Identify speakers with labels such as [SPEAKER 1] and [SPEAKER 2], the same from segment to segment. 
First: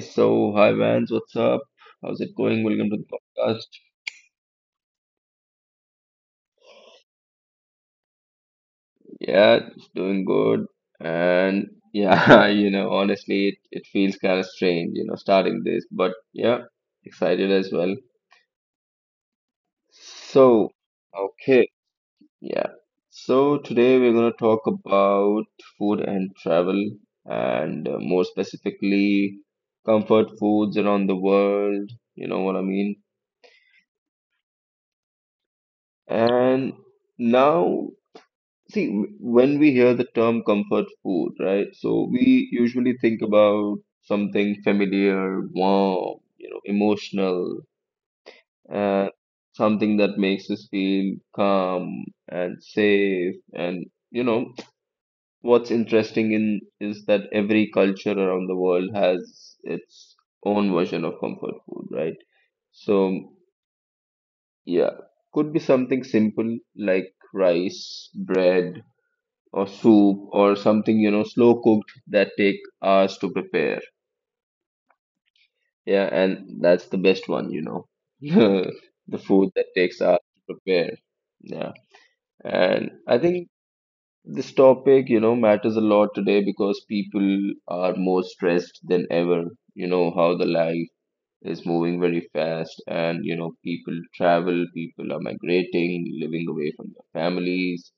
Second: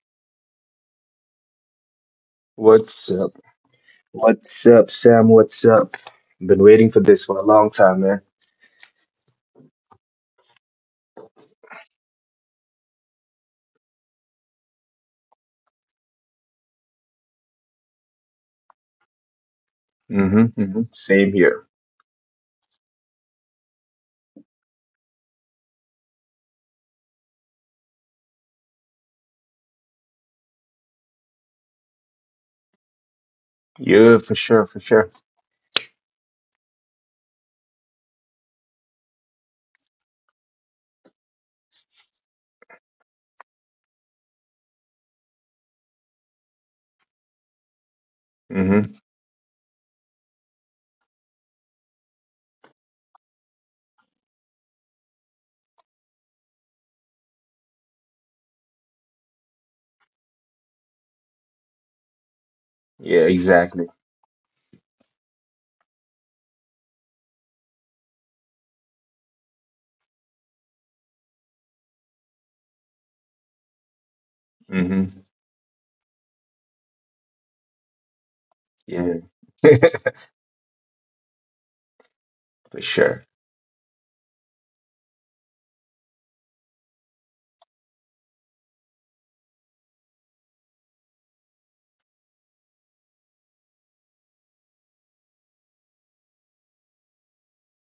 [SPEAKER 1] so hi Vance, what's up? How's it going? Welcome to the
[SPEAKER 2] What's up?
[SPEAKER 1] podcast.
[SPEAKER 2] What's up, Sam? What's up? Been waiting for this for a long time, man.
[SPEAKER 1] Yeah, it's doing good. And yeah, you know, honestly, it feels kind of strange, you know, starting this, but yeah, excited as well.
[SPEAKER 2] Mm-hmm.
[SPEAKER 1] So,
[SPEAKER 2] Mm-hmm. Same here.
[SPEAKER 1] okay, yeah. So today we're going to talk about food and travel, and more specifically, comfort foods around the world, you know what I mean?
[SPEAKER 2] Yeah, for sure, for sure.
[SPEAKER 1] And now See, when we hear the term comfort food, right? So we usually think about something familiar, warm, you know, emotional,
[SPEAKER 2] Mm-hmm.
[SPEAKER 1] and something that makes us feel calm and safe. And, you know, what's interesting in is that every culture around the world has its own version of comfort food, right?
[SPEAKER 2] Yeah,
[SPEAKER 1] So,
[SPEAKER 2] exactly.
[SPEAKER 1] yeah, could be something simple like rice, bread, or soup or something, you know, slow cooked that take hours to prepare.
[SPEAKER 2] Mm-hmm.
[SPEAKER 1] Yeah, and that's the best one, you know.
[SPEAKER 2] Yeah,
[SPEAKER 1] The food that takes hours to prepare. Yeah.
[SPEAKER 2] for
[SPEAKER 1] And I
[SPEAKER 2] sure.
[SPEAKER 1] think this topic, you know, matters a lot today because people are more stressed than ever. You know, how the life is moving very fast and, you know, people travel, people are migrating, living away from their families.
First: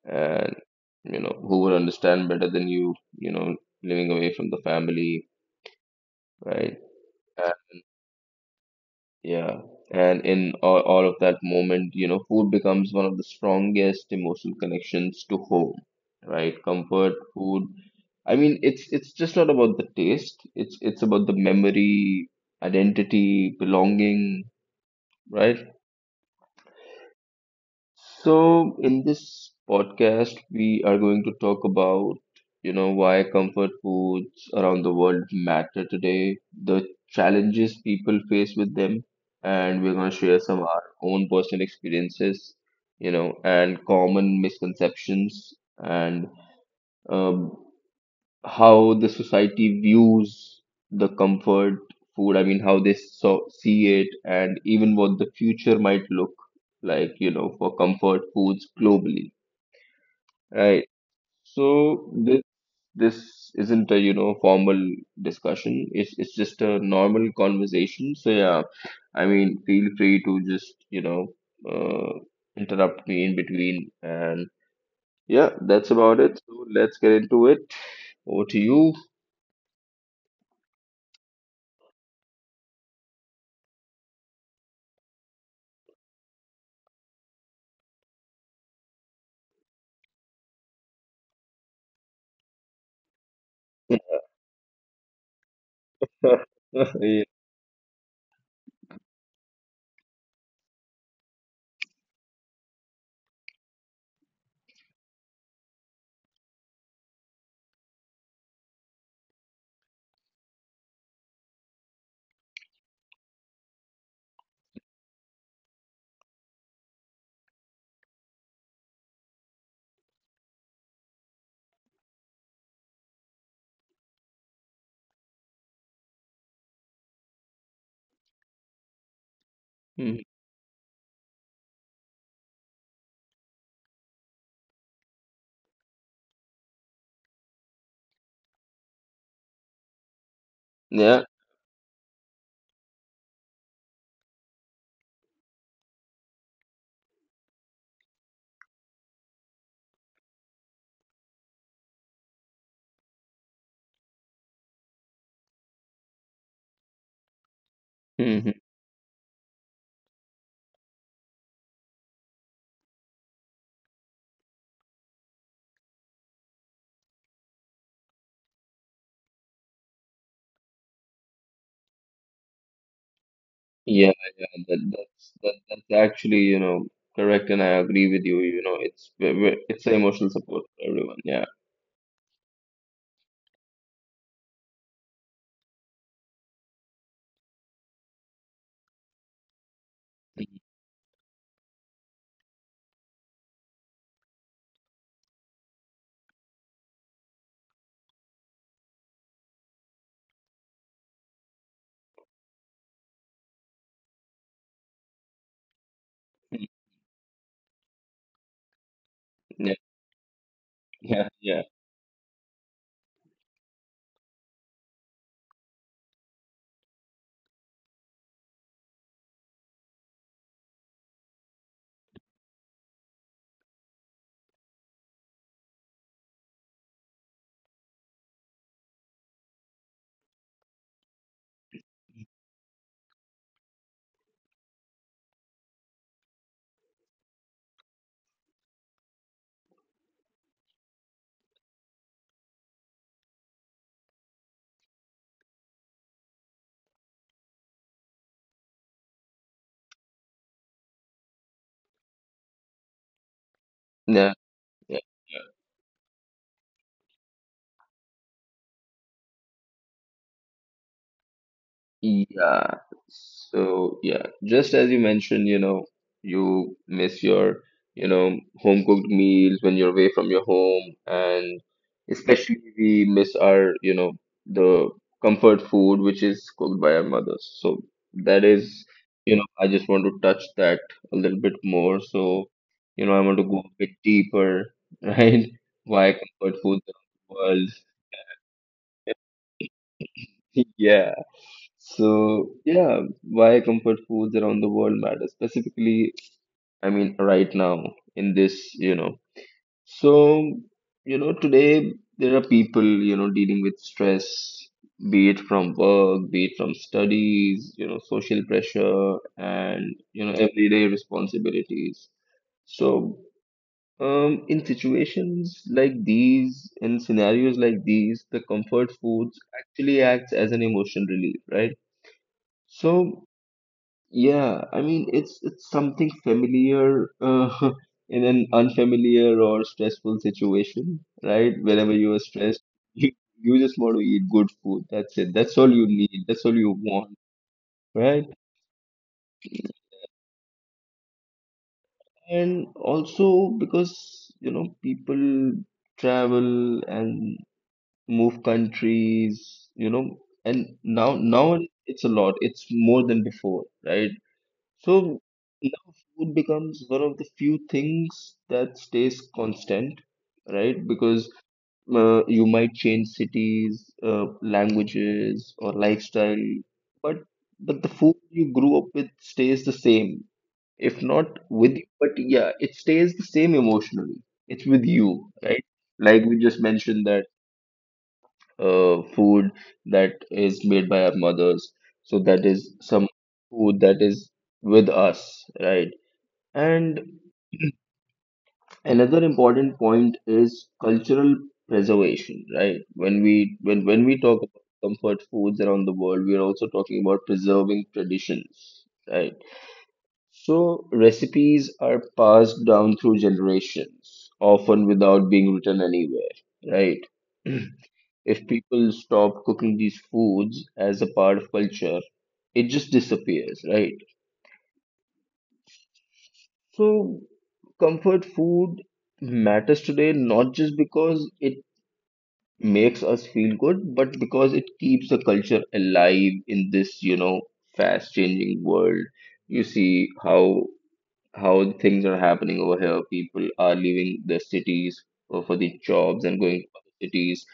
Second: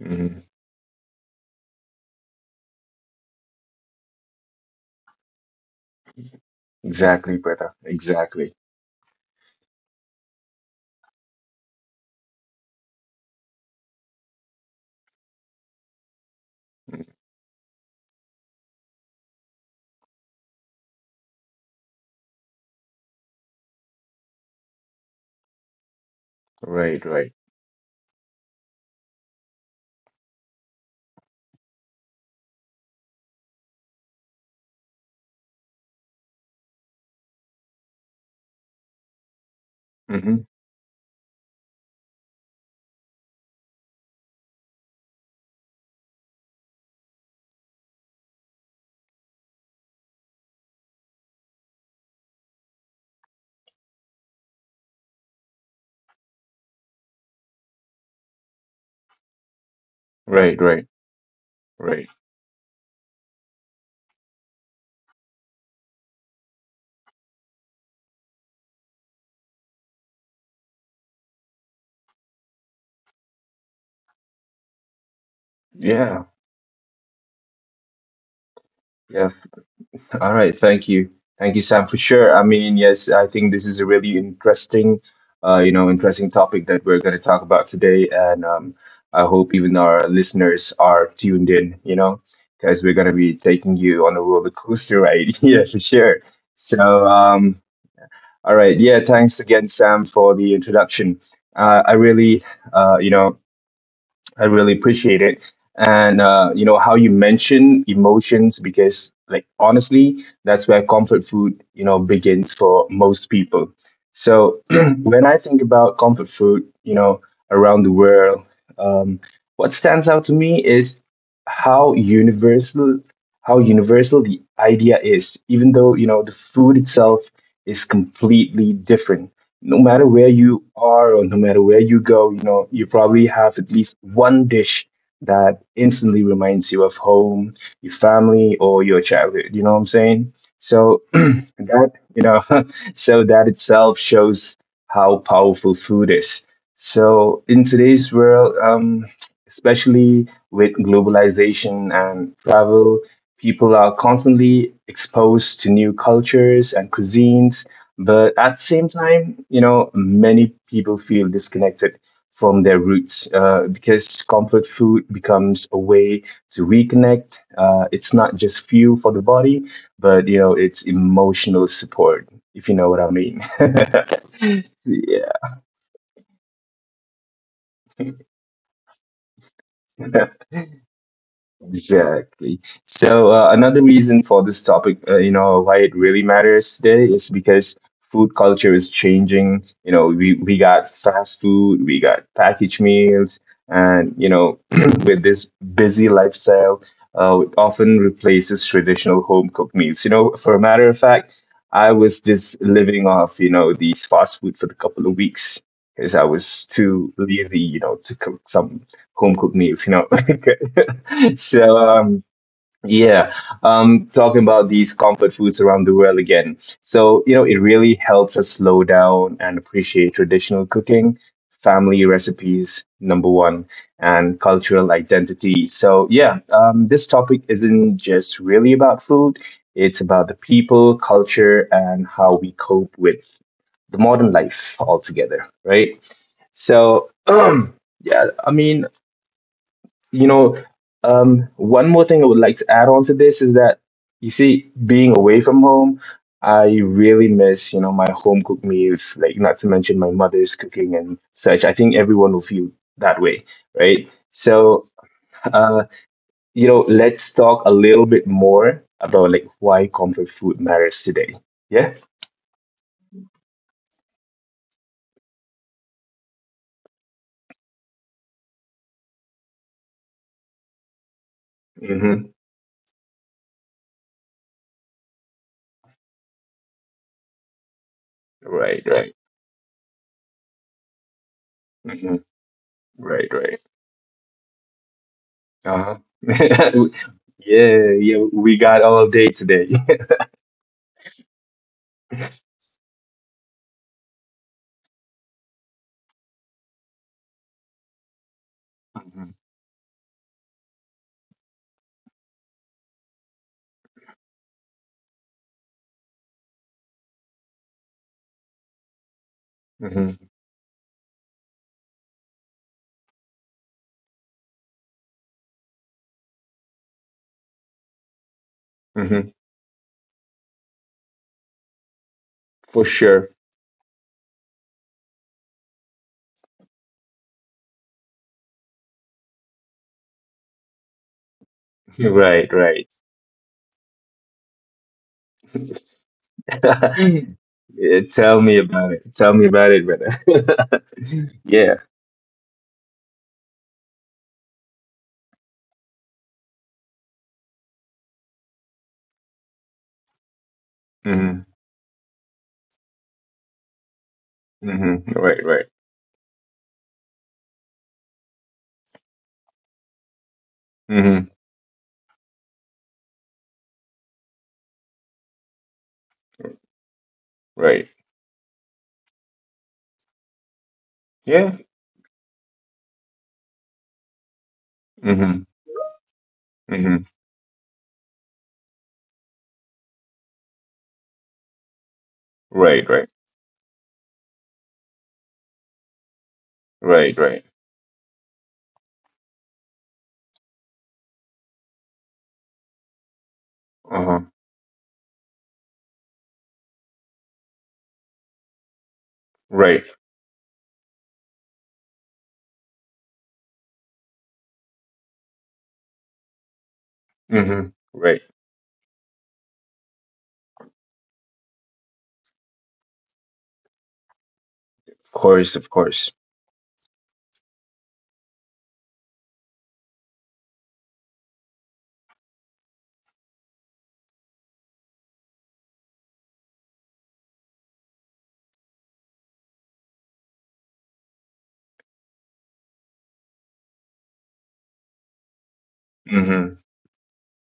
[SPEAKER 2] Mm-hmm.
[SPEAKER 1] And you know who would understand better than you, you know, living away from the family, right?
[SPEAKER 2] Exactly,
[SPEAKER 1] Uh,
[SPEAKER 2] brother. Exactly.
[SPEAKER 1] yeah, and in all of that moment, you know, food becomes one of the strongest emotional connections to home, right?
[SPEAKER 2] Mm.
[SPEAKER 1] Comfort food, I mean, it's just not about the taste, it's about the memory, identity, belonging, right?
[SPEAKER 2] Right, right.
[SPEAKER 1] So, in this podcast, we are going to talk about, you know, why comfort foods around the world matter today, the challenges people face with them, and we're going to share
[SPEAKER 2] Mm-hmm.
[SPEAKER 1] some of our own personal experiences, you know, and common misconceptions and um, how the society views the comfort food. I mean, how they so see it, and even what the future might look like, you know, for comfort foods globally,
[SPEAKER 2] Right, right,
[SPEAKER 1] right?
[SPEAKER 2] right.
[SPEAKER 1] So this isn't a, you know, formal discussion. It's just a normal conversation. So yeah, I mean, feel free to just, you know, uh, interrupt me in between, and yeah, that's about
[SPEAKER 2] Yeah.
[SPEAKER 1] it. So let's get into it. Over to you.
[SPEAKER 2] Yeah, all right, thank you, Sam, for sure. I mean, yes, I think this is a really interesting topic that we're going to talk about today, and I hope even our listeners are tuned in, because we're going to be taking you on a roller coaster ride, yeah, for sure. So,
[SPEAKER 1] Yeah.
[SPEAKER 2] all right, yeah, thanks again, Sam, for the introduction. Uh, I really, uh, you know, I really appreciate it. And you know how you mention emotions because, like, honestly, that's where comfort food begins for most people. So when I think about comfort food around the world, um, what stands out to me is how universal how universal the idea is, even though you know the food itself is completely different no matter
[SPEAKER 1] Mhm.
[SPEAKER 2] where you are or no matter where you go, you know, you probably have at least one dish that instantly reminds you of home, your family, or your childhood. You know what I'm saying? So
[SPEAKER 1] Yeah.
[SPEAKER 2] that you know So that itself shows how powerful food is. So in today's world, especially with globalization and travel, people are constantly exposed to new cultures and cuisines. But at
[SPEAKER 1] Hmm.
[SPEAKER 2] the same time many people feel disconnected from their roots, because comfort food becomes a way to reconnect. It's not just fuel for the body, but it's emotional support, if you know what I mean.
[SPEAKER 1] Yeah, yeah, that,
[SPEAKER 2] yeah.
[SPEAKER 1] that's actually, you know, correct, and I agree with you. You know, it's it's emotional support for everyone. Yeah.
[SPEAKER 2] Exactly. So another reason for this topic, why it really matters today is because food culture is changing. You know, we got fast food, we got packaged meals, and with this busy lifestyle, it often replaces traditional home cooked meals. You know, for a matter of fact, I was just living off these fast food for a couple of weeks because I was
[SPEAKER 1] Mhm.
[SPEAKER 2] too lazy to cook some home cooked
[SPEAKER 1] Yeah,
[SPEAKER 2] meals.
[SPEAKER 1] yeah,
[SPEAKER 2] So yeah, talking about these comfort foods around the world again. So it really helps us slow down and appreciate traditional cooking, family recipes, number one, and cultural identity. So yeah, this topic isn't just really about food. It's about the people, culture, and how we cope with the modern life altogether, right? So, yeah, I mean, you know, one more thing I would like to add on to this is that you see, being away from home, I really miss my home cooked meals, like not to mention my mother's cooking and such. I think everyone will feel that way, right?
[SPEAKER 1] yeah,
[SPEAKER 2] So,
[SPEAKER 1] yeah, yeah.
[SPEAKER 2] uh, let's talk a little bit more about like why comfort food matters today. Yeah.
[SPEAKER 1] Yeah. So yeah, just as you mentioned, you know, you miss your, you know, home cooked meals when you're away from your home, and
[SPEAKER 2] Mm-hmm.
[SPEAKER 1] especially we miss our, you know, the comfort food which is cooked by our mothers. So that
[SPEAKER 2] Right.
[SPEAKER 1] is,
[SPEAKER 2] Right.
[SPEAKER 1] you know, I just want to touch that a little bit more.
[SPEAKER 2] Hmm.
[SPEAKER 1] So, you know, I
[SPEAKER 2] Right.
[SPEAKER 1] want to
[SPEAKER 2] Right.
[SPEAKER 1] go a bit deeper, right?
[SPEAKER 2] Uh huh.
[SPEAKER 1] Why comfort food was.
[SPEAKER 2] Yeah. Yeah. We got all day today.
[SPEAKER 1] Yeah. So, yeah, why comfort foods around the world matter specifically, I mean, right now in this, you know. So, you know, today there are people, you know, dealing with stress, be it from work, be it from studies, you know, social pressure and,
[SPEAKER 2] Mhm.
[SPEAKER 1] you know, everyday responsibilities. So, in situations like these, in scenarios like these, the comfort
[SPEAKER 2] Hmm.
[SPEAKER 1] foods actually acts as an emotional relief, right?
[SPEAKER 2] For
[SPEAKER 1] So
[SPEAKER 2] sure.
[SPEAKER 1] yeah, I mean it's something familiar in an unfamiliar or stressful situation, right? Whenever you are
[SPEAKER 2] Right,
[SPEAKER 1] stressed,
[SPEAKER 2] right.
[SPEAKER 1] you you just want to eat good food. That's it. That's all you need. That's all you want,
[SPEAKER 2] Yeah,
[SPEAKER 1] right?
[SPEAKER 2] tell me about it. Tell me about it, brother. Yeah.
[SPEAKER 1] And also because you know people travel and move countries, you know, and now
[SPEAKER 2] Mm-hmm.
[SPEAKER 1] now it's a lot. It's more than before, right?
[SPEAKER 2] Hmm.
[SPEAKER 1] So
[SPEAKER 2] Right, right.
[SPEAKER 1] now food becomes one of the few things that stays constant, right?
[SPEAKER 2] Mm-hmm.
[SPEAKER 1] Because you might change cities, languages, or lifestyle, but
[SPEAKER 2] Right.
[SPEAKER 1] the food you grew up with stays the same. If not
[SPEAKER 2] Yeah.
[SPEAKER 1] with you, but yeah, it stays the same emotionally. It's with you,
[SPEAKER 2] Mm-hmm.
[SPEAKER 1] right? Like we just
[SPEAKER 2] Mm-hmm.
[SPEAKER 1] mentioned that food that is made by our mothers, so that is
[SPEAKER 2] Right, right.
[SPEAKER 1] some food that is with us, right? And
[SPEAKER 2] Right, right.
[SPEAKER 1] another important point is cultural preservation, right? When we
[SPEAKER 2] Uh-huh.
[SPEAKER 1] talk about comfort foods around the world, we are also talking about preserving traditions, right?
[SPEAKER 2] Right.
[SPEAKER 1] So recipes are passed down through generations, often without being written anywhere, right?
[SPEAKER 2] Mm-hmm. Right.
[SPEAKER 1] If people stop cooking these foods as a part of culture, it just disappears, right?
[SPEAKER 2] Of course, of course.
[SPEAKER 1] So, comfort food matters today not just because it makes us feel good, but because it keeps the culture alive in this, you know, fast changing world. You see how things are happening over here. People are leaving the cities for the jobs and
[SPEAKER 2] Mm-hmm.
[SPEAKER 1] going to other cities,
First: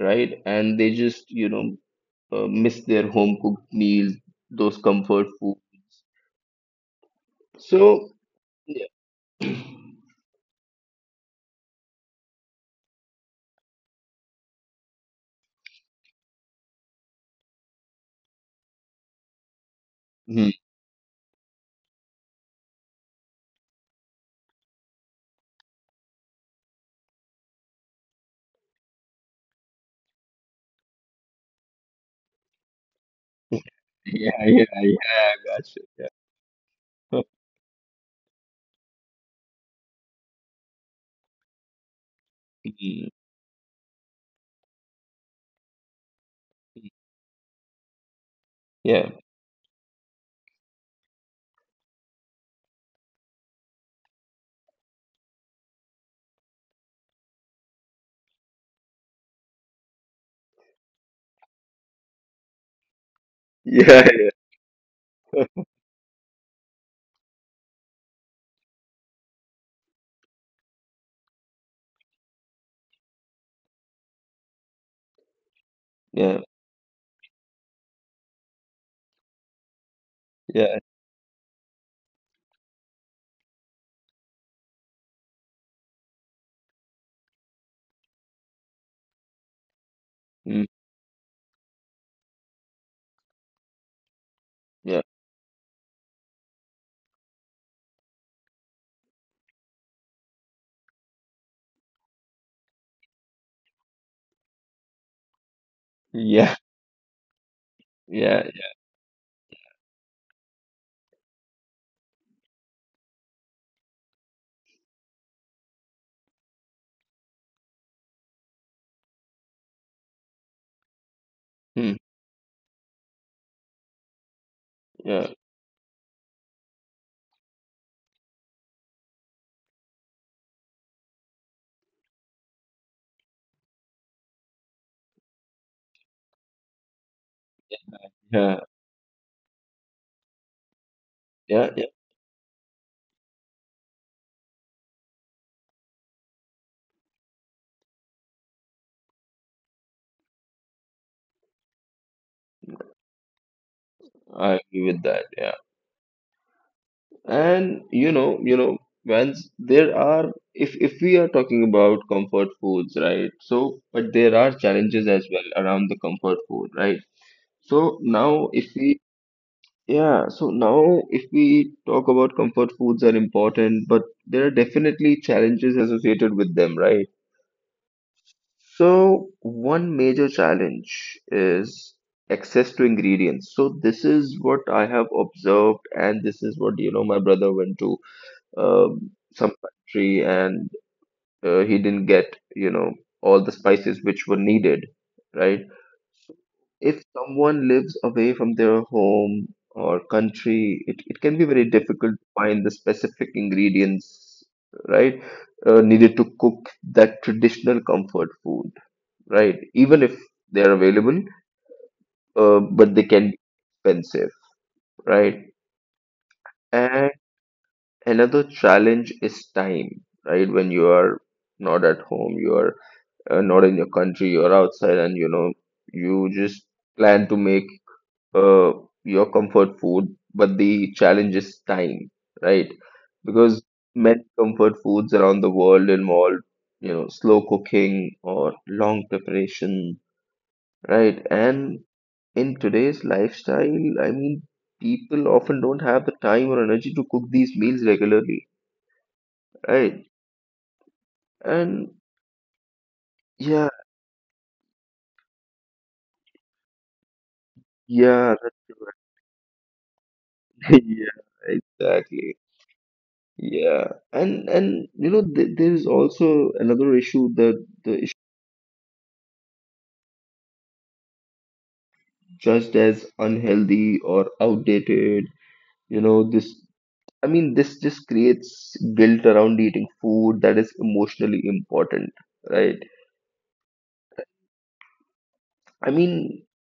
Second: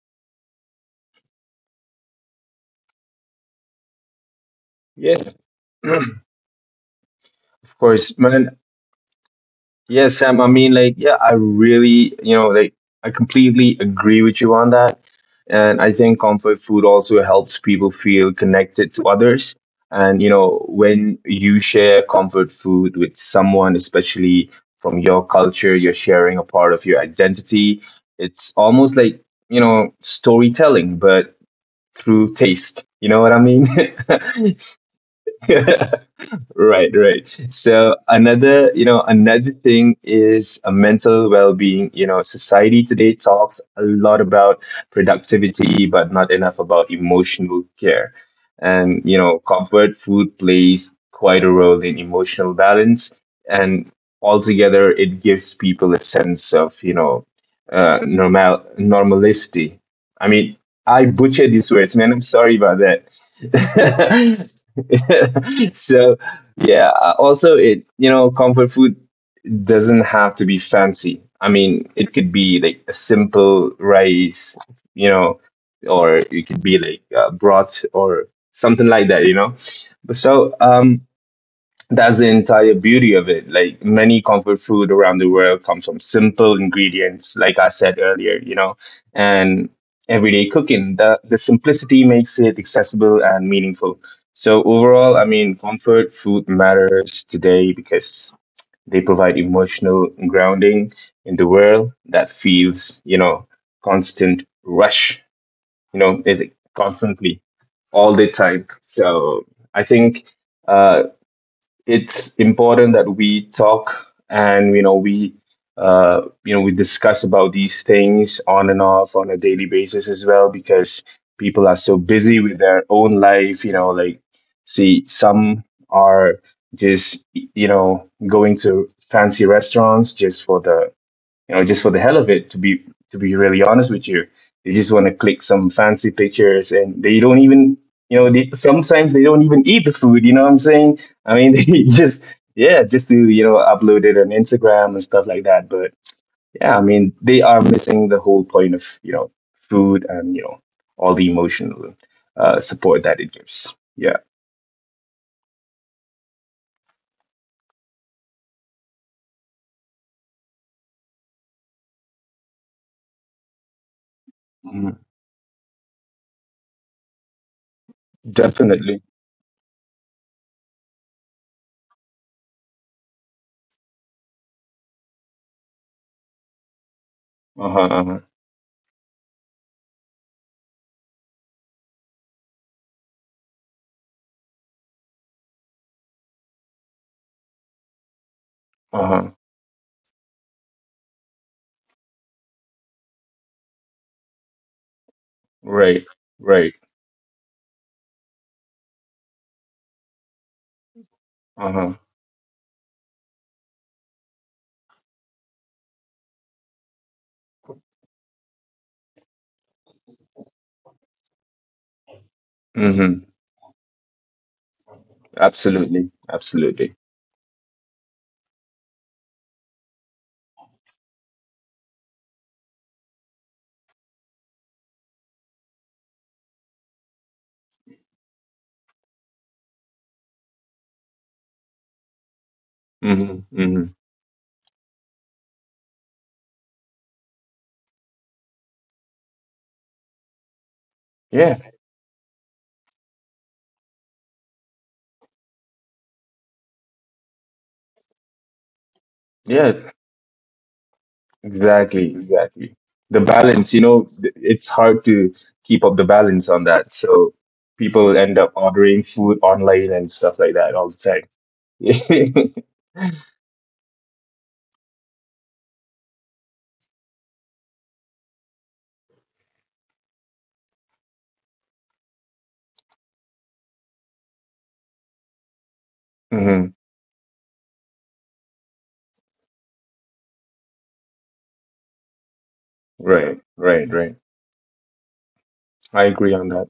[SPEAKER 1] right? And they just, you know, miss their home cooked meals, those
[SPEAKER 2] Yeah,
[SPEAKER 1] comfort food.
[SPEAKER 2] of
[SPEAKER 1] So,
[SPEAKER 2] course, man.
[SPEAKER 1] yeah,
[SPEAKER 2] Yes, Sam. I mean, like, yeah, I really, you know, like, I completely agree with you on that. And I think comfort food also helps people feel connected to others. And, you
[SPEAKER 1] hmm,
[SPEAKER 2] know, when you share comfort food with someone, especially from your culture, you're sharing a part of your identity. It's almost like storytelling, but through taste. You know what I mean?
[SPEAKER 1] yeah, yeah, yeah, gotcha.
[SPEAKER 2] Right.
[SPEAKER 1] Yeah.
[SPEAKER 2] Right. So another you know another thing is a mental well-being. You know, society
[SPEAKER 1] Mm,
[SPEAKER 2] today talks a lot about productivity but not enough
[SPEAKER 1] mm,
[SPEAKER 2] about emotional care. And
[SPEAKER 1] yeah,
[SPEAKER 2] comfort food plays quite a role in emotional balance, and altogether it gives people a sense of normality. I mean, I butchered these words, man. I'm sorry about that.
[SPEAKER 1] yeah.
[SPEAKER 2] So yeah. Also, comfort food doesn't have to be fancy. I mean, it could be like a simple rice, you know, or
[SPEAKER 1] Yeah,
[SPEAKER 2] it could be like broth or something like that. So,
[SPEAKER 1] yeah,
[SPEAKER 2] that's the entire beauty of it. Like many comfort food around the world comes from simple ingredients, like I said earlier, and everyday
[SPEAKER 1] mm,
[SPEAKER 2] cooking. The simplicity makes it accessible and meaningful. So
[SPEAKER 1] yeah,
[SPEAKER 2] overall, I mean, comfort food matters today because they provide emotional grounding in the world that feels constant rush, it
[SPEAKER 1] yeah,
[SPEAKER 2] constantly all the
[SPEAKER 1] yeah,
[SPEAKER 2] time. So I think uh, it's important that we talk and we discuss about these things on and off on a daily basis as well because people are
[SPEAKER 1] mm,
[SPEAKER 2] so busy with their own life, like see
[SPEAKER 1] yeah,
[SPEAKER 2] some are just going to fancy restaurants just for the you know, just for the hell of it, to be really honest with you. They just want to click some fancy pictures, and they don't even, you know, they,
[SPEAKER 1] yeah,
[SPEAKER 2] sometimes they don't even eat the food, you know what I'm saying? I mean,
[SPEAKER 1] yeah, yeah.
[SPEAKER 2] yeah, just to upload it on Instagram and stuff like that. But yeah, I mean, they are missing the whole point of food and all the emotional support that it gives. Yeah,
[SPEAKER 1] I agree with that. Yeah, and you know, once there are, if we are talking about comfort foods, right? So, but there are
[SPEAKER 2] Mhm.
[SPEAKER 1] challenges as well around the comfort food, right? So now, if we,
[SPEAKER 2] Definitely.
[SPEAKER 1] yeah, so now if we talk about comfort foods are important, but there are definitely challenges associated with them, right?
[SPEAKER 2] Uh huh. Uh huh.
[SPEAKER 1] So one major challenge is access to ingredients. So this is what I have observed, and this is what you know. My brother went to
[SPEAKER 2] Uh huh.
[SPEAKER 1] some country, and he didn't get you know all the spices which were needed, right?
[SPEAKER 2] Right.
[SPEAKER 1] So,
[SPEAKER 2] Right.
[SPEAKER 1] if someone lives away from their home or country, it can be very
[SPEAKER 2] Uh huh.
[SPEAKER 1] difficult to find the specific ingredients, right, needed to cook that traditional comfort food, right? Even if they're available, but they
[SPEAKER 2] Mm-hmm.
[SPEAKER 1] can be expensive, right?
[SPEAKER 2] Absolutely. Absolutely.
[SPEAKER 1] And another challenge is time, right? When you are not at home, you are not in your country, you're outside, and you know, you just plan to make uh, your comfort food, but the challenge is time, right?
[SPEAKER 2] Hmm.
[SPEAKER 1] Because
[SPEAKER 2] Hmm.
[SPEAKER 1] many comfort foods around the world involve, you know, slow cooking or long preparation, right?
[SPEAKER 2] Yeah,
[SPEAKER 1] And in today's lifestyle, I mean, people often don't have the time or energy to cook these meals regularly,
[SPEAKER 2] yeah,
[SPEAKER 1] right? And
[SPEAKER 2] exactly, exactly. The
[SPEAKER 1] yeah,
[SPEAKER 2] balance, it's hard to keep up the balance on that. So people
[SPEAKER 1] yeah,
[SPEAKER 2] end up
[SPEAKER 1] that's
[SPEAKER 2] ordering food online and stuff like that
[SPEAKER 1] right.
[SPEAKER 2] all the
[SPEAKER 1] Yeah, exactly.
[SPEAKER 2] time.
[SPEAKER 1] Yeah, and you know, th there is also another issue that the issue just as unhealthy or outdated. You know, this.
[SPEAKER 2] Hmm.
[SPEAKER 1] I mean, this just creates guilt around eating food that is emotionally important, right?
[SPEAKER 2] Right, right, right.
[SPEAKER 1] I
[SPEAKER 2] I agree
[SPEAKER 1] mean,
[SPEAKER 2] on that.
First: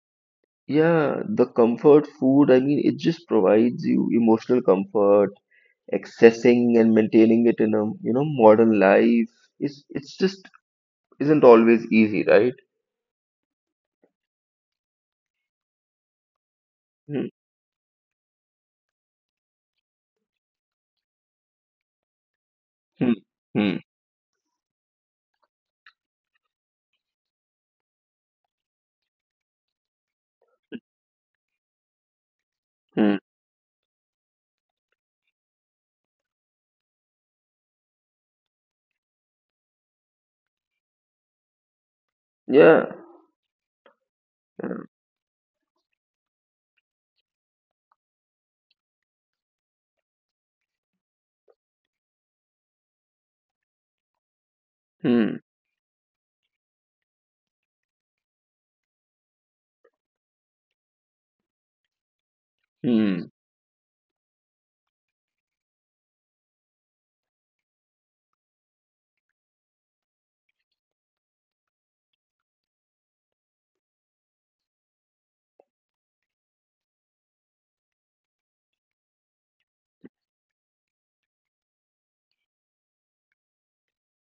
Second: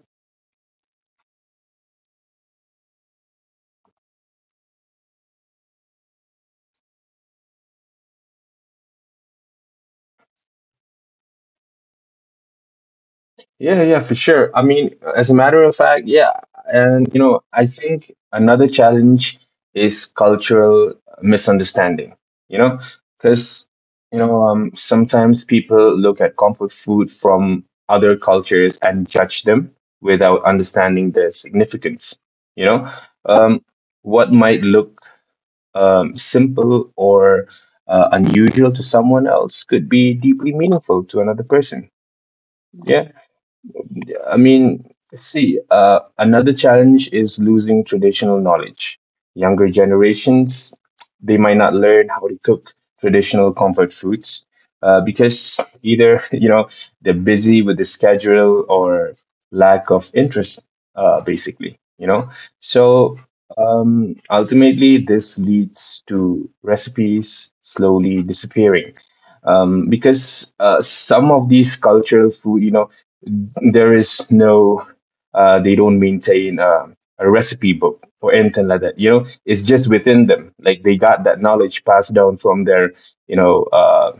[SPEAKER 1] yeah, the comfort food, I mean, it just provides you emotional comfort. Accessing and maintaining it in a, you know, modern life is it's just isn't always easy, right?
[SPEAKER 2] Yeah, yeah, for sure. I mean, as a matter of fact, yeah. And, you
[SPEAKER 1] Hmm,
[SPEAKER 2] know, I think another challenge is cultural misunderstanding, you know,
[SPEAKER 1] hmm,
[SPEAKER 2] because,
[SPEAKER 1] hmm,
[SPEAKER 2] sometimes people look at comfort food from other cultures and judge them without understanding their significance, you know.
[SPEAKER 1] hmm.
[SPEAKER 2] Um, what might look simple or unusual to someone else could be deeply meaningful to another person.
[SPEAKER 1] Yeah.
[SPEAKER 2] Yeah. I
[SPEAKER 1] Yeah.
[SPEAKER 2] mean, see, another challenge is losing traditional knowledge. Younger generations, they might not learn how to cook traditional comfort foods
[SPEAKER 1] Hmm,
[SPEAKER 2] because either, they're busy with the schedule or lack of interest, basically. So
[SPEAKER 1] hmm,
[SPEAKER 2] ultimately, this leads to recipes slowly disappearing because some of these cultural food, there is no, they don't maintain a recipe book or anything like that. You know, it's just within them. Like they got that knowledge passed down from their, you know, uh,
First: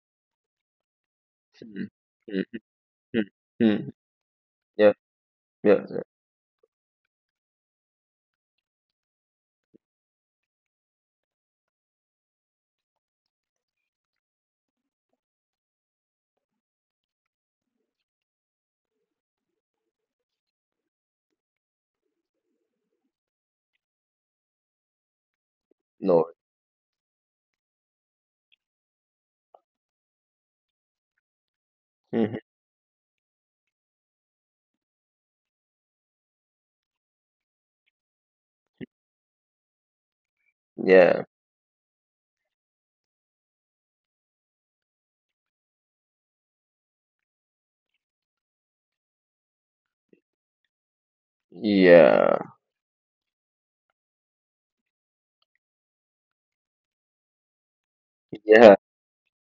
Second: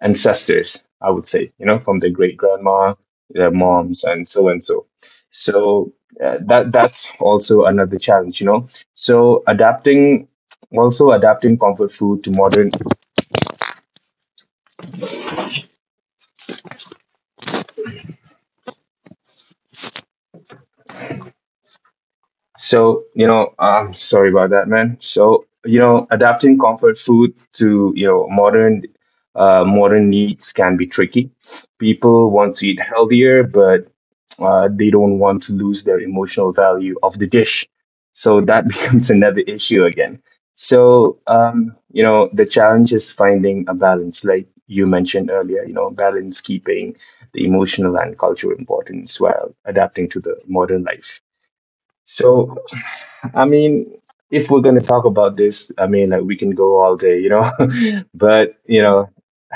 [SPEAKER 2] ancestors. I would say, you know,
[SPEAKER 1] hmm,
[SPEAKER 2] from their great
[SPEAKER 1] hmm,
[SPEAKER 2] grandma,
[SPEAKER 1] hmm,
[SPEAKER 2] their
[SPEAKER 1] hmm.
[SPEAKER 2] moms, and so and so.
[SPEAKER 1] Yeah, yeah,
[SPEAKER 2] So
[SPEAKER 1] yeah.
[SPEAKER 2] that's also another challenge. You know, so adapting comfort food to modern. So, I'm sorry about that, man. So,
[SPEAKER 1] No.
[SPEAKER 2] adapting comfort food to modern needs can be tricky. People
[SPEAKER 1] Mhm.
[SPEAKER 2] want to eat healthier, but they don't want to lose their emotional value of the dish. So that becomes another issue again. So,
[SPEAKER 1] Yeah,
[SPEAKER 2] the challenge is finding a balance, like you mentioned earlier, balance keeping the emotional and cultural importance while adapting to the modern life.
[SPEAKER 1] yeah,
[SPEAKER 2] So, I mean, if we're going to talk about this, I mean, like, we can go all day. But
[SPEAKER 1] yeah,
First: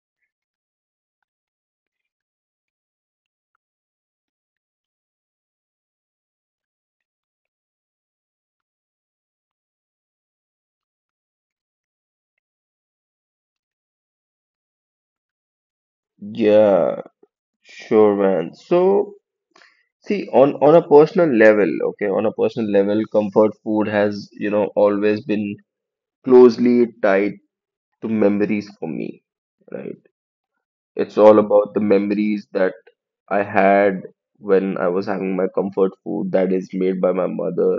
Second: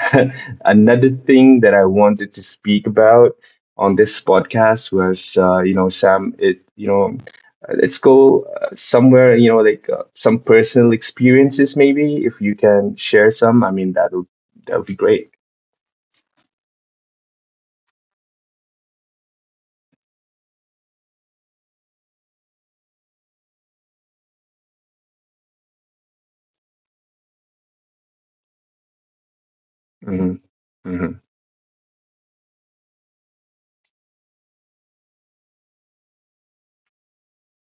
[SPEAKER 2] another thing that I wanted to speak about on this podcast was, Sam, let's go somewhere, like some personal experiences, maybe if you can share some. I mean, that'll be great.
[SPEAKER 1] yeah. Sure, man. So. See, on a personal level, okay, on a personal level, comfort food has, you know, always been closely tied to memories for me, right?
[SPEAKER 2] Hmm.
[SPEAKER 1] It's
[SPEAKER 2] Hmm.
[SPEAKER 1] all about the memories that I had when I was having my comfort food that is made by my mother,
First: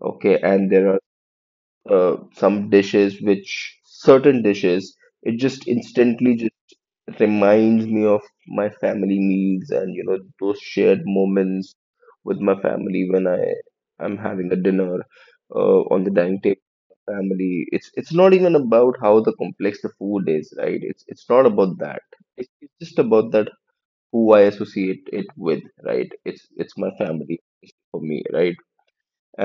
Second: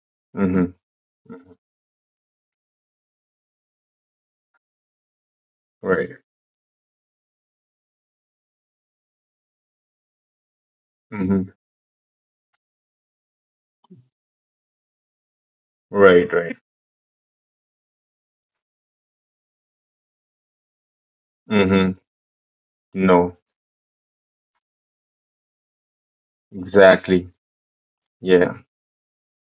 [SPEAKER 1] okay, and
[SPEAKER 2] Hmm.
[SPEAKER 1] there are some dishes which certain dishes, it just
[SPEAKER 2] Right.
[SPEAKER 1] instantly reminds me of my family meals, and you know those shared
[SPEAKER 2] Hmm.
[SPEAKER 1] moments with my family when I am having a dinner on the
[SPEAKER 2] Right.
[SPEAKER 1] dining
[SPEAKER 2] Right.
[SPEAKER 1] table with my family. It's not even about how the complex the food is, right? It's not about that.
[SPEAKER 2] Hmm.
[SPEAKER 1] It's just about
[SPEAKER 2] No.
[SPEAKER 1] that who I associate it with, right? It's my
[SPEAKER 2] Exactly.
[SPEAKER 1] family for me, right?
[SPEAKER 2] Yeah.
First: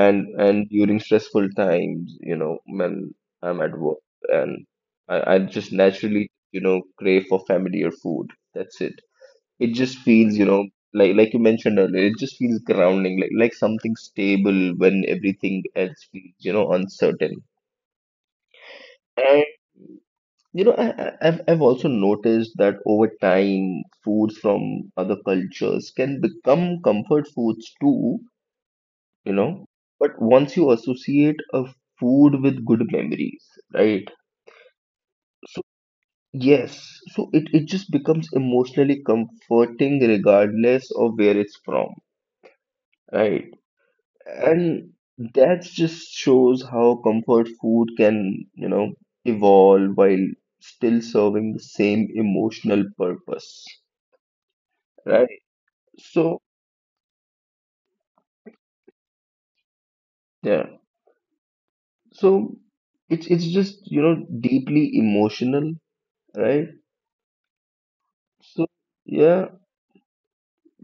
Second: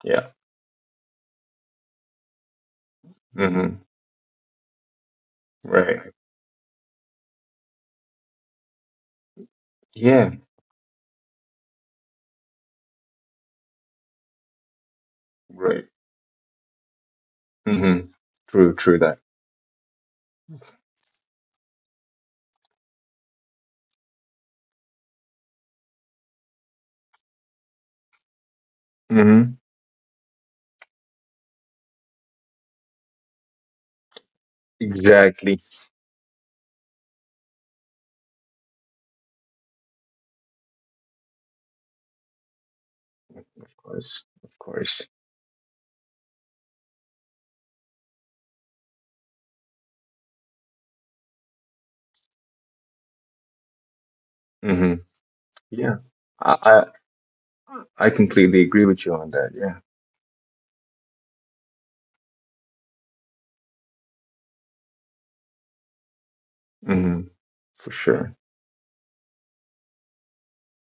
[SPEAKER 1] and
[SPEAKER 2] Yeah.
[SPEAKER 1] and during stressful times, you know, when I'm at
[SPEAKER 2] Hmm.
[SPEAKER 1] work and I just
[SPEAKER 2] Right.
[SPEAKER 1] naturally, you know, crave for family or food, that's it. It just
[SPEAKER 2] Yeah.
[SPEAKER 1] feels, you know, like you mentioned earlier, it just feels grounding, like something stable when everything
[SPEAKER 2] Right.
[SPEAKER 1] else feels, you know, uncertain.
[SPEAKER 2] Mm-hmm. True. True that.
[SPEAKER 1] And you know I've also noticed that over time foods from other cultures can become comfort foods too, you
[SPEAKER 2] Mm-hmm.
[SPEAKER 1] know. But once you associate a food with good memories, right?
[SPEAKER 2] Exactly.
[SPEAKER 1] So yes, so it just becomes emotionally comforting regardless of where it's from, right?
[SPEAKER 2] Of course. Of
[SPEAKER 1] And
[SPEAKER 2] course.
[SPEAKER 1] that just shows how comfort food can, you know, evolve while still serving the same emotional purpose,
[SPEAKER 2] Mm-hmm.
[SPEAKER 1] right?
[SPEAKER 2] Yeah.
[SPEAKER 1] So
[SPEAKER 2] I, I I completely agree with you on that. Yeah.
[SPEAKER 1] yeah, so it's just, you know, deeply emotional, right?
[SPEAKER 2] Mm-hmm. For sure.
[SPEAKER 1] So yeah,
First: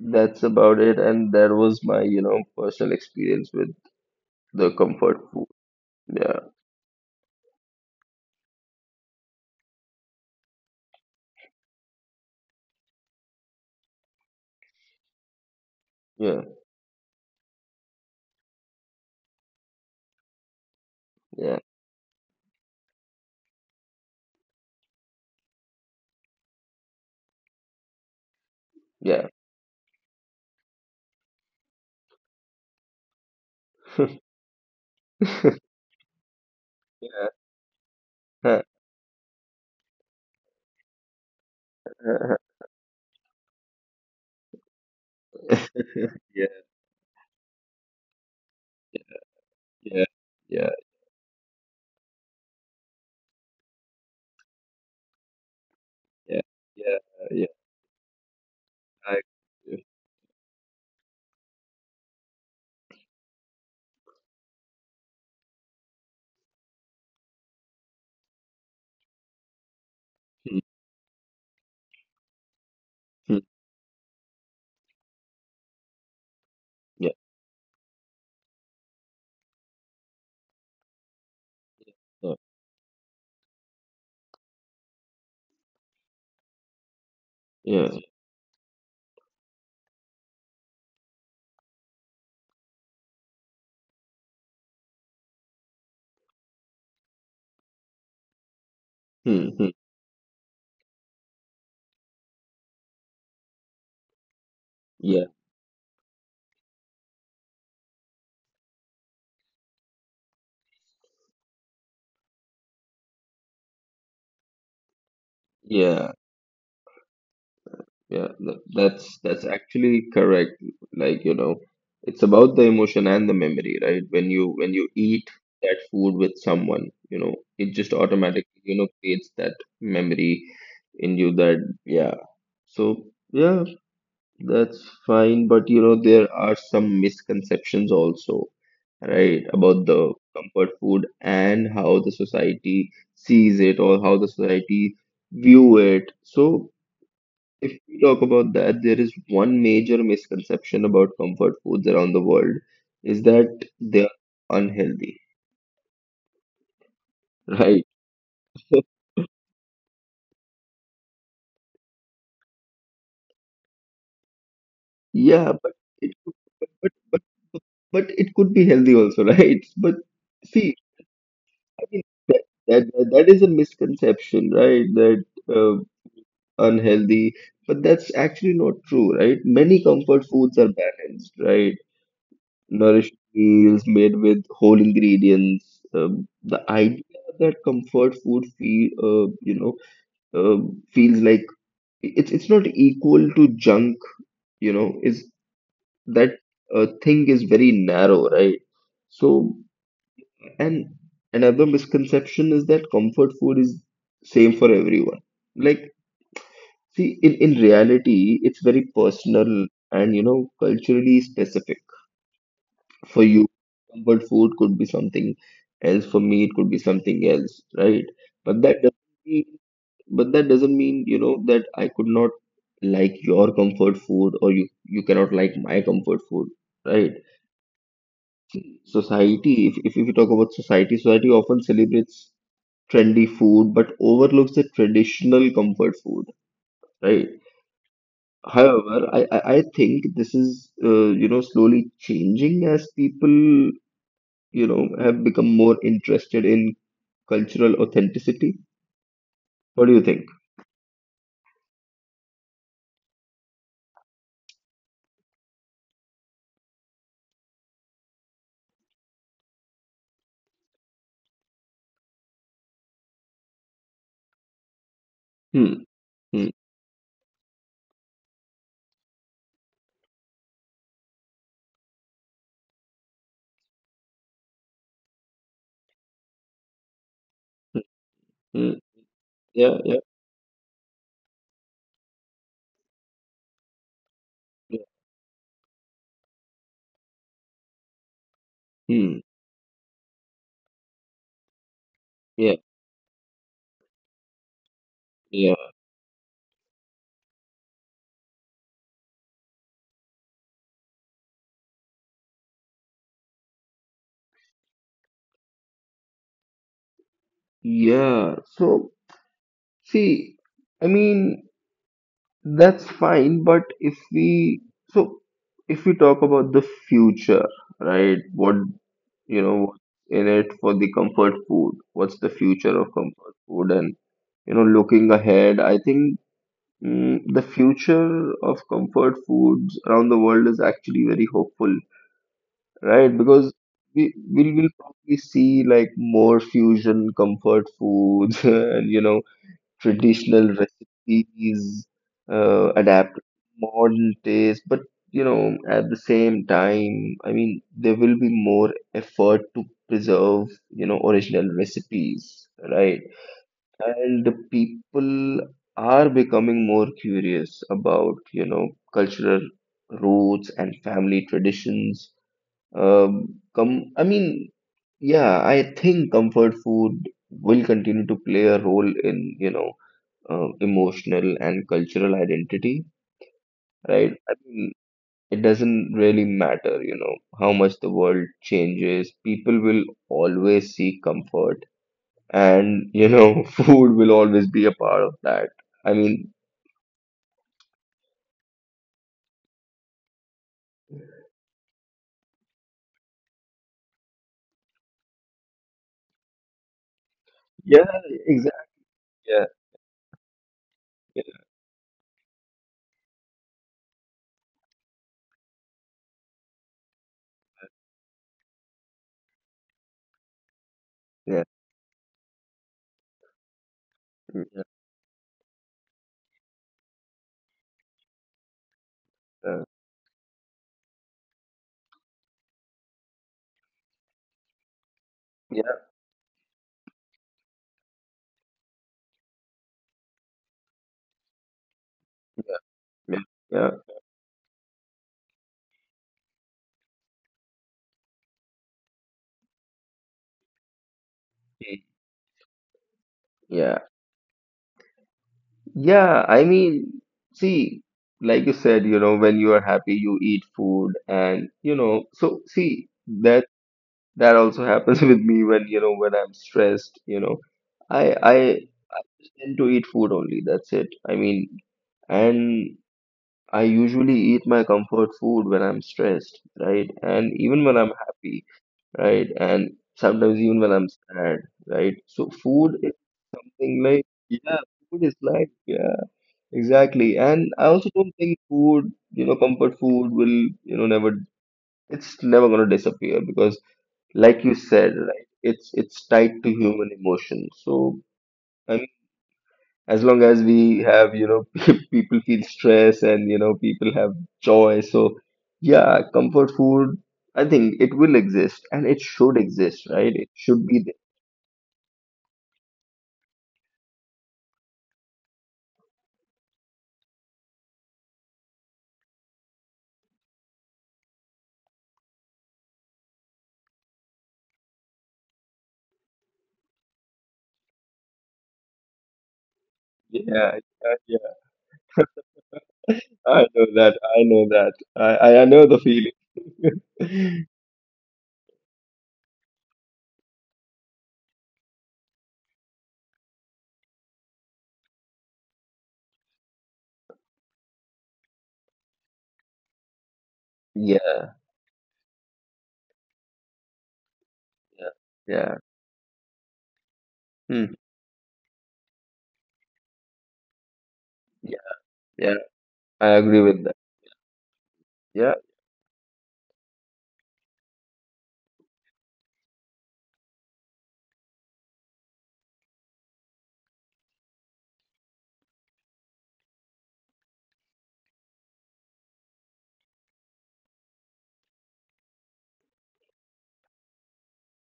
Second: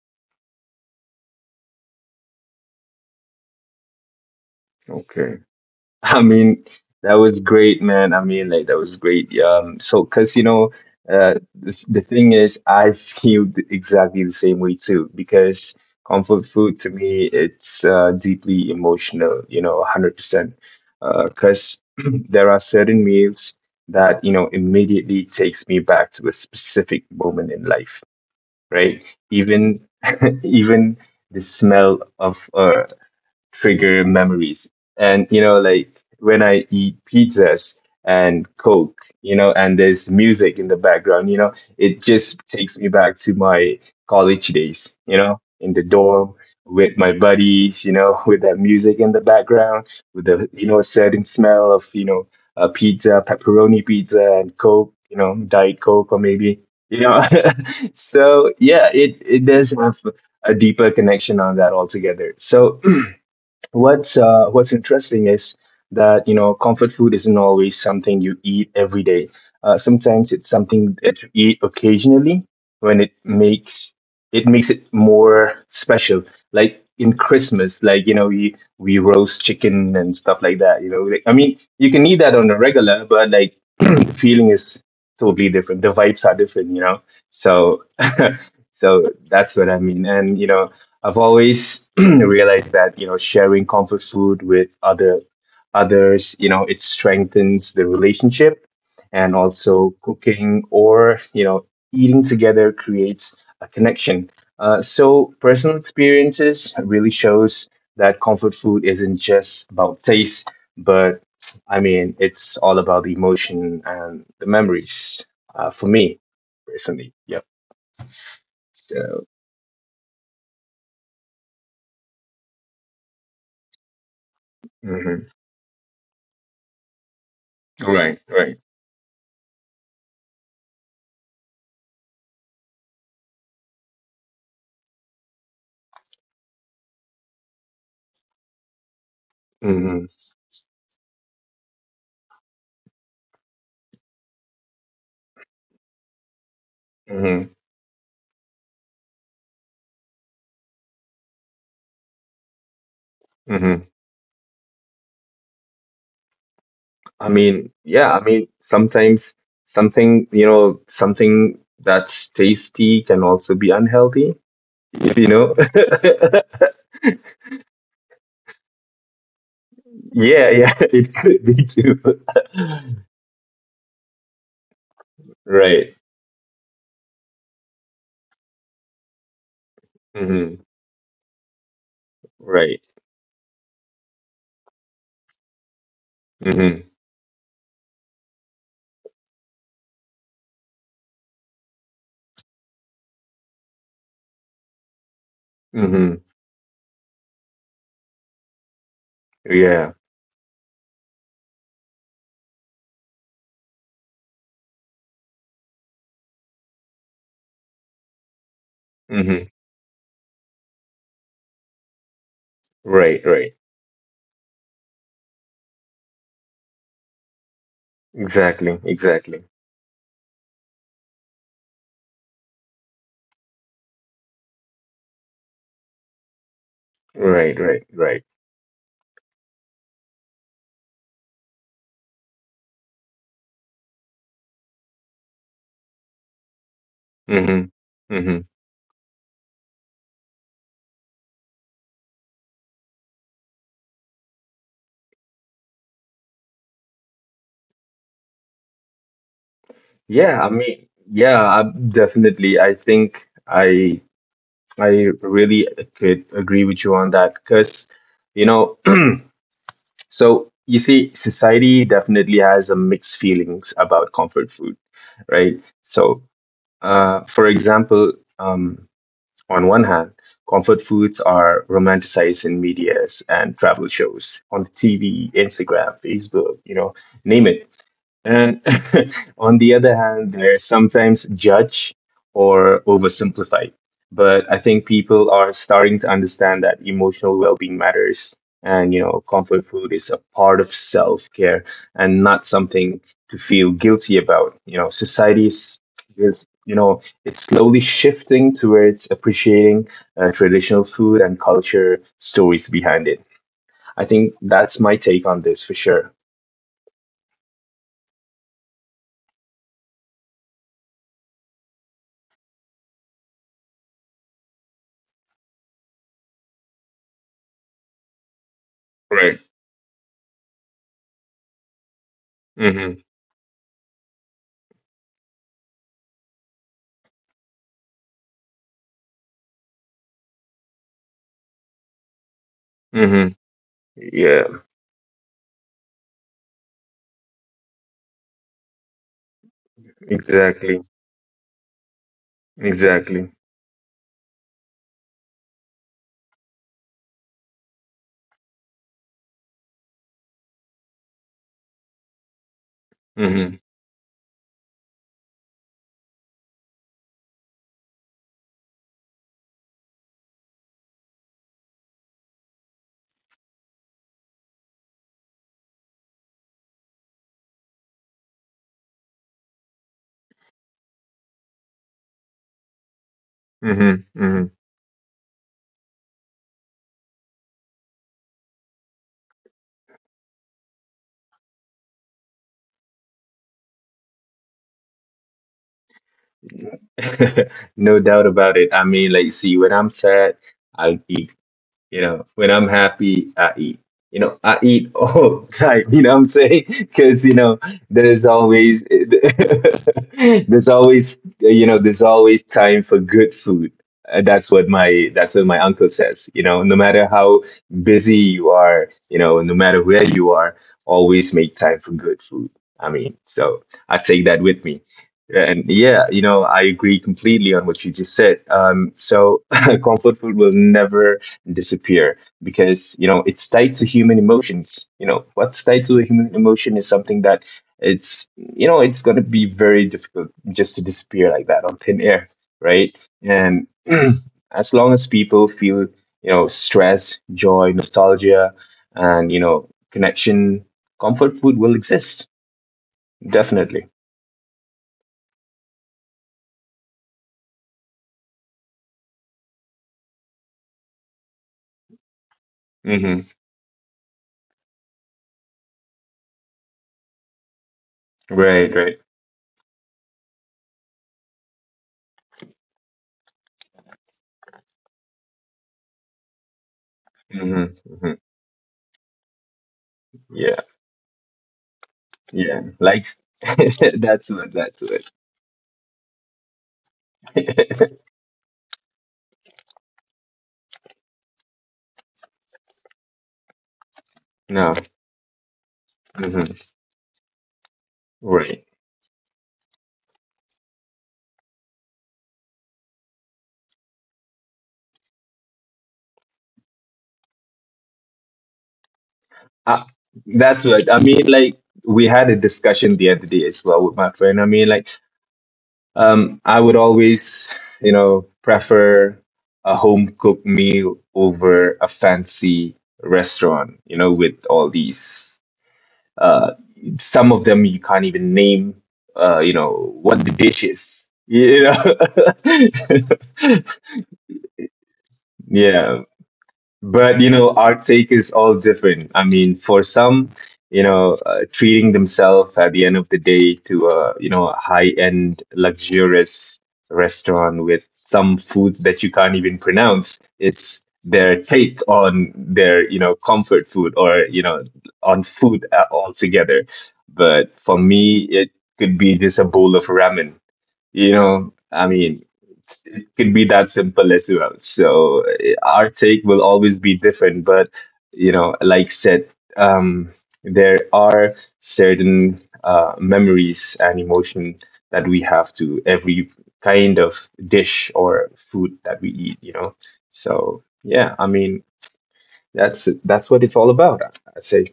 [SPEAKER 1] that's about it. And that was my, you know, personal experience with the comfort
[SPEAKER 2] Okay.
[SPEAKER 1] food.
[SPEAKER 2] I
[SPEAKER 1] Yeah,
[SPEAKER 2] mean, that was great, man. I mean, like that was great. So because the thing is, I feel exactly the same way too. Because
[SPEAKER 1] yeah,
[SPEAKER 2] comfort food to me, it's deeply emotional. You know, 100%.
[SPEAKER 1] yeah,
[SPEAKER 2] Because there are certain meals that immediately takes me back to a specific moment in life, right?
[SPEAKER 1] yeah.
[SPEAKER 2] Even even the smell of trigger memories. And like when I eat
[SPEAKER 1] Yeah,
[SPEAKER 2] pizzas and
[SPEAKER 1] huh,
[SPEAKER 2] Coke, and there's music in the background, it
[SPEAKER 1] huh, huh.
[SPEAKER 2] just takes me back to my college days, in the dorm
[SPEAKER 1] Yeah,
[SPEAKER 2] with my buddies, with that music in the background,
[SPEAKER 1] yeah,
[SPEAKER 2] with the
[SPEAKER 1] yeah,
[SPEAKER 2] certain smell of pizza, pepperoni pizza, and Coke, Diet Coke or
[SPEAKER 1] yeah,
[SPEAKER 2] maybe
[SPEAKER 1] yeah,
[SPEAKER 2] you know.
[SPEAKER 1] yeah.
[SPEAKER 2] So yeah,
[SPEAKER 1] I,
[SPEAKER 2] it does
[SPEAKER 1] yeah,
[SPEAKER 2] have a deeper connection on that altogether. So what's interesting is that comfort food isn't always something you eat every day. Sometimes it's
[SPEAKER 1] yeah,
[SPEAKER 2] something that you eat occasionally when it makes it more special. Like
[SPEAKER 1] yeah,
[SPEAKER 2] in Christmas, like we roast chicken and stuff like that. Like, I mean you can eat
[SPEAKER 1] yeah,
[SPEAKER 2] that on a regular, but like the feeling is totally different. The vibes are different. So
[SPEAKER 1] yeah,
[SPEAKER 2] that's what I mean. And I've always realized that sharing comfort food with others, it strengthens the relationship, and
[SPEAKER 1] hmm, hmm,
[SPEAKER 2] also cooking or eating together creates a connection. Uh,
[SPEAKER 1] yeah,
[SPEAKER 2] so personal experiences really shows that comfort food isn't just about taste, but I mean it's all about the emotion and the memories. For
[SPEAKER 1] yeah,
[SPEAKER 2] me personally, yep.
[SPEAKER 1] yeah,
[SPEAKER 2] So
[SPEAKER 1] that's actually correct. Like, you know, it's about the emotion and the memory, right? When you eat
[SPEAKER 2] mhm.
[SPEAKER 1] that food with someone, you know, it just
[SPEAKER 2] All right, all right.
[SPEAKER 1] automatically, you know, creates that memory in you that yeah. So yeah, that's fine, but you know, there are some misconceptions also, right, about
[SPEAKER 2] Mm-hmm.
[SPEAKER 1] the comfort food and how the society sees it or how the society view it. So if we talk about that, there is one major misconception about comfort foods around the world is that
[SPEAKER 2] Hmm.
[SPEAKER 1] they are unhealthy,
[SPEAKER 2] I mean,
[SPEAKER 1] right?
[SPEAKER 2] yeah, I mean, sometimes something that's tasty can also be unhealthy, you
[SPEAKER 1] Yeah,
[SPEAKER 2] know?
[SPEAKER 1] but it could, but, but but but it could be healthy also, right? But
[SPEAKER 2] Yeah,
[SPEAKER 1] see,
[SPEAKER 2] yeah, it could be
[SPEAKER 1] I mean
[SPEAKER 2] too.
[SPEAKER 1] that that is a misconception, right? That uh,
[SPEAKER 2] Right.
[SPEAKER 1] unhealthy, but that's actually not true, right? Many comfort foods
[SPEAKER 2] Hmm.
[SPEAKER 1] are balanced, right?
[SPEAKER 2] Right.
[SPEAKER 1] Nourished meals made with whole ingredients. The
[SPEAKER 2] Hmm.
[SPEAKER 1] idea that comfort food uh, feels like it's not equal to junk, you know, is
[SPEAKER 2] Hmm.
[SPEAKER 1] that thing is very narrow, right? So,
[SPEAKER 2] Yeah.
[SPEAKER 1] and another misconception is that comfort food is same for everyone. Like, see, in reality, it's very
[SPEAKER 2] Hmm.
[SPEAKER 1] personal and you know culturally specific for
[SPEAKER 2] Right,
[SPEAKER 1] you,
[SPEAKER 2] right.
[SPEAKER 1] comfort food could be something else, for me it could be something else, right? But
[SPEAKER 2] Exactly,
[SPEAKER 1] that doesn't
[SPEAKER 2] exactly.
[SPEAKER 1] mean, but that doesn't mean you know that I could not like your comfort food, or you cannot like my comfort food, right?
[SPEAKER 2] Right, right, right.
[SPEAKER 1] Society, if we talk about society, society often celebrates trendy food but overlooks the traditional comfort food, right?
[SPEAKER 2] Hmm. Hmm.
[SPEAKER 1] However I think this is you know slowly changing as people you know have become more interested in cultural authenticity. What do you think?
[SPEAKER 2] Yeah, I mean, yeah, I, definitely. I think I really could agree with you on that because, you know, so you see, society definitely has a mixed feelings about comfort food, right?
[SPEAKER 1] Hmm.
[SPEAKER 2] So,
[SPEAKER 1] Hmm.
[SPEAKER 2] for example, um, on one hand, comfort foods are romanticized in medias and travel shows on TV, Instagram, Facebook, name it. And
[SPEAKER 1] Hmm.
[SPEAKER 2] on the
[SPEAKER 1] Yeah.
[SPEAKER 2] other
[SPEAKER 1] Yeah.
[SPEAKER 2] hand, they're sometimes judge or oversimplified. But I
[SPEAKER 1] Yeah.
[SPEAKER 2] think people are starting to understand that emotional well being matters. And, you
[SPEAKER 1] Hmm.
[SPEAKER 2] know, comfort food is a part of self care and not
[SPEAKER 1] Yeah.
[SPEAKER 2] something to feel guilty about. You know,
[SPEAKER 1] Yeah.
[SPEAKER 2] society's is, it's slowly shifting towards appreciating traditional food and culture stories behind it. I think that's my take on this for sure.
[SPEAKER 1] Yeah. So see, I mean that's fine, but if we, so if we talk about the future, right? What,
[SPEAKER 2] Right.
[SPEAKER 1] you know, what's in it for the comfort food? What's the future of
[SPEAKER 2] Mm-hmm.
[SPEAKER 1] comfort food? And you know, looking ahead, I think the future of comfort foods around the world is actually very hopeful, right?
[SPEAKER 2] Mm-hmm.
[SPEAKER 1] Because we
[SPEAKER 2] Yeah,
[SPEAKER 1] will probably see like more fusion comfort foods and you know traditional
[SPEAKER 2] exactly.
[SPEAKER 1] recipes adapted
[SPEAKER 2] Exactly.
[SPEAKER 1] to modern taste, but you know at the same time, I mean there will be more effort to preserve you know original recipes, right?
[SPEAKER 2] Hmm.
[SPEAKER 1] And the people are becoming more curious about you know cultural roots and family traditions. Com I mean, yeah, I think comfort food will continue to play a role in, you know, emotional and cultural identity,
[SPEAKER 2] Hmm.
[SPEAKER 1] right? I
[SPEAKER 2] Hmm.
[SPEAKER 1] mean, it doesn't really matter, you know, how much the world changes. People will always seek comfort, and, you know, food will always be a part of that. I mean,
[SPEAKER 2] No doubt about it. I mean, like, see, when I'm sad, I eat. When I'm happy, I eat. I eat all the time. You know what I'm saying? Because
[SPEAKER 1] yeah,
[SPEAKER 2] there's
[SPEAKER 1] exactly.
[SPEAKER 2] always
[SPEAKER 1] Yeah,
[SPEAKER 2] there's always
[SPEAKER 1] yeah,
[SPEAKER 2] there's always time for good food. That's what my uncle says. No matter how busy you are, no matter where you are, always
[SPEAKER 1] yeah,
[SPEAKER 2] make time for good food. I mean, so I take that
[SPEAKER 1] yeah, yeah,
[SPEAKER 2] with me. And yeah, I agree completely on what you just said. So comfort food will never disappear because it's tied to human emotions. What's
[SPEAKER 1] yeah,
[SPEAKER 2] tied to the human emotion is something that it's you know it's going to be very difficult just to disappear like that on thin air, right? And
[SPEAKER 1] yeah.
[SPEAKER 2] as long as people feel stress, joy, nostalgia, and connection, comfort food will
[SPEAKER 1] Yeah.
[SPEAKER 2] exist.
[SPEAKER 1] Yeah.
[SPEAKER 2] Definitely.
[SPEAKER 1] Yeah, I mean, see, like you said, you know, when you are happy, you eat food and, you know, so see,
[SPEAKER 2] Hmm.
[SPEAKER 1] that that also happens with me when, you know, when I'm stressed, you know. I
[SPEAKER 2] Right, right.
[SPEAKER 1] tend to eat food only, that's it. I mean, and I usually eat my comfort food when I'm stressed, right? And even
[SPEAKER 2] Hmm.
[SPEAKER 1] when I'm
[SPEAKER 2] Hmm.
[SPEAKER 1] happy, right? And sometimes
[SPEAKER 2] Yeah,
[SPEAKER 1] even when I'm sad, right? So
[SPEAKER 2] yeah,
[SPEAKER 1] food is
[SPEAKER 2] like
[SPEAKER 1] something like, yeah,
[SPEAKER 2] that's
[SPEAKER 1] food is life, yeah. Exactly. And I also
[SPEAKER 2] what
[SPEAKER 1] don't think food, you know, comfort food will, you know, never, it's never going to disappear because, like you
[SPEAKER 2] no.
[SPEAKER 1] said, right, it's tied
[SPEAKER 2] Mm-hmm.
[SPEAKER 1] to human emotion. So,
[SPEAKER 2] Right.
[SPEAKER 1] I mean, as long as we have, you know, people feel stress and, you know, people have joy. So, yeah, comfort food, I think it will exist and it should
[SPEAKER 2] Uh,
[SPEAKER 1] exist, right? It
[SPEAKER 2] that's
[SPEAKER 1] should be
[SPEAKER 2] right.
[SPEAKER 1] there.
[SPEAKER 2] I mean, like we had a discussion the other day as well with my friend. I mean, like I would always, prefer a home cooked meal over a fancy restaurant. With all these, uh, some of them you can't even name. You know what the
[SPEAKER 1] Yeah,
[SPEAKER 2] dish
[SPEAKER 1] yeah,
[SPEAKER 2] is.
[SPEAKER 1] yeah.
[SPEAKER 2] You
[SPEAKER 1] I
[SPEAKER 2] know.
[SPEAKER 1] know that. I know that. I know the
[SPEAKER 2] Yeah. But you
[SPEAKER 1] feeling.
[SPEAKER 2] know, our take is all different. I mean, for some, treating themselves at the end of the day to a high-end luxurious restaurant with some foods that you can't even pronounce. It's
[SPEAKER 1] Yeah,
[SPEAKER 2] their take on their comfort food or
[SPEAKER 1] yeah,
[SPEAKER 2] on
[SPEAKER 1] yeah.
[SPEAKER 2] food, altogether. But
[SPEAKER 1] Hmm.
[SPEAKER 2] for me, it could be just a bowl of ramen. I mean,
[SPEAKER 1] Yeah,
[SPEAKER 2] it
[SPEAKER 1] I
[SPEAKER 2] could
[SPEAKER 1] agree
[SPEAKER 2] be
[SPEAKER 1] with
[SPEAKER 2] that
[SPEAKER 1] that.
[SPEAKER 2] simple as well. So
[SPEAKER 1] Yeah,
[SPEAKER 2] our take will always be different, but like said, um, there are certain memories and emotion that we have to every kind of dish or food that we eat. So yeah, I mean, that's what it's all about. I say,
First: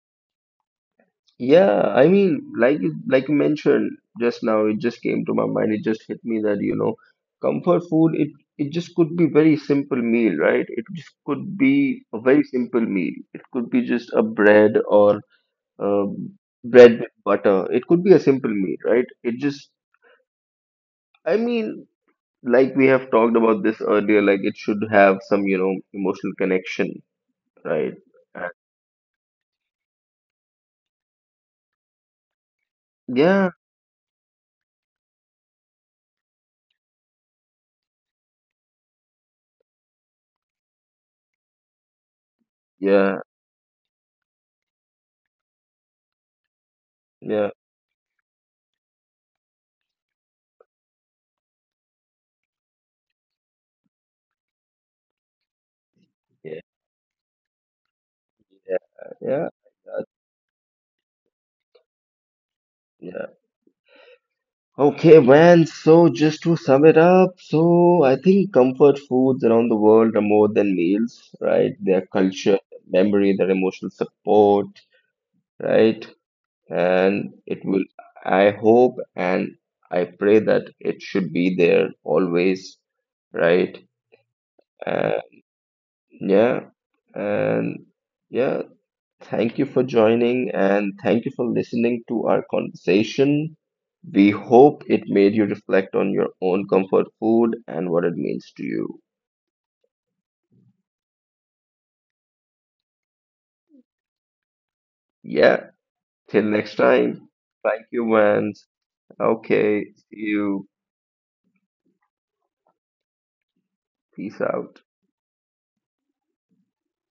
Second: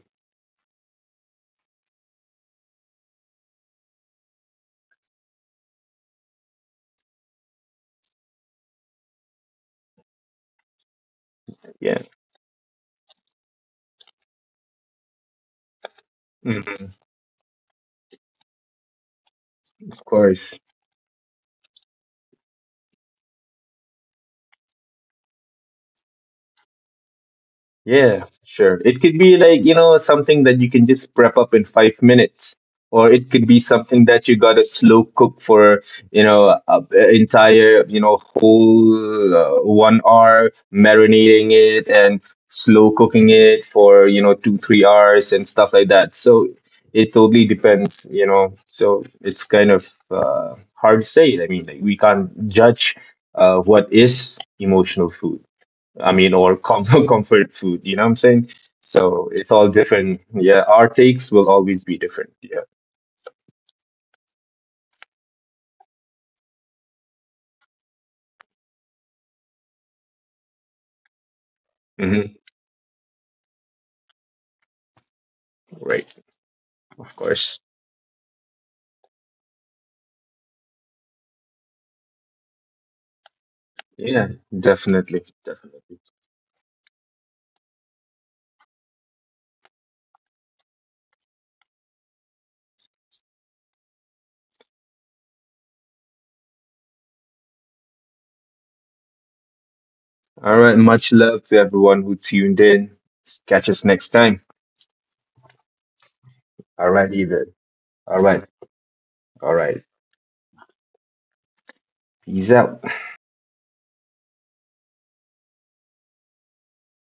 [SPEAKER 1] yeah. I mean, like you mentioned just now, it just came to my mind. It just hit me that, you know, comfort food, it just could be very simple meal, right? It just could
[SPEAKER 2] yeah.
[SPEAKER 1] be a very simple meal. It could be just a bread or um,
[SPEAKER 2] Mhm.
[SPEAKER 1] bread with butter. It could be a simple meal, right? It just,
[SPEAKER 2] Of course.
[SPEAKER 1] I mean, like we have talked about this earlier, like it should have some, you know, emotional connection, right?
[SPEAKER 2] Yeah,
[SPEAKER 1] And,
[SPEAKER 2] sure. It could be like, something that you can just prep up in 5 minutes. Or it could
[SPEAKER 1] yeah,
[SPEAKER 2] be something that you gotta slow cook for, you know, a, a entire, whole 1 hour, marinating it and slow
[SPEAKER 1] yeah,
[SPEAKER 2] cooking it for, two, 3 hours and stuff like that. So it totally
[SPEAKER 1] yeah.
[SPEAKER 2] depends. So it's kind of hard to say. I mean, like, we can't judge what is emotional food. I mean, or
[SPEAKER 1] Yeah.
[SPEAKER 2] comfort comfort food. You know what I'm saying?
[SPEAKER 1] Yeah,
[SPEAKER 2] So
[SPEAKER 1] yeah,
[SPEAKER 2] it's all
[SPEAKER 1] uh,
[SPEAKER 2] different. Yeah, our takes will always be different. Yeah.
[SPEAKER 1] yeah. Okay, man. So just to sum it up, so I think comfort foods around the world are more than meals, right? Their
[SPEAKER 2] Hmm.
[SPEAKER 1] culture, their memory, their emotional support, right?
[SPEAKER 2] Right. Of
[SPEAKER 1] And
[SPEAKER 2] course.
[SPEAKER 1] it will, I hope and I pray that it should be there always, right?
[SPEAKER 2] Yeah.
[SPEAKER 1] Uh,
[SPEAKER 2] Definitely. Definitely.
[SPEAKER 1] yeah, and yeah, thank you for joining and thank you for listening to our conversation. We hope it made you reflect on your own comfort food and what it means to you.
[SPEAKER 2] All right. Much love to everyone who tuned in. Catch us next time.
[SPEAKER 1] Yeah, till next
[SPEAKER 2] All right,
[SPEAKER 1] time.
[SPEAKER 2] Ethan.
[SPEAKER 1] Thank you,
[SPEAKER 2] All right.
[SPEAKER 1] man.
[SPEAKER 2] All right.
[SPEAKER 1] Okay, see you.
[SPEAKER 2] Peace out.
[SPEAKER 1] Peace out.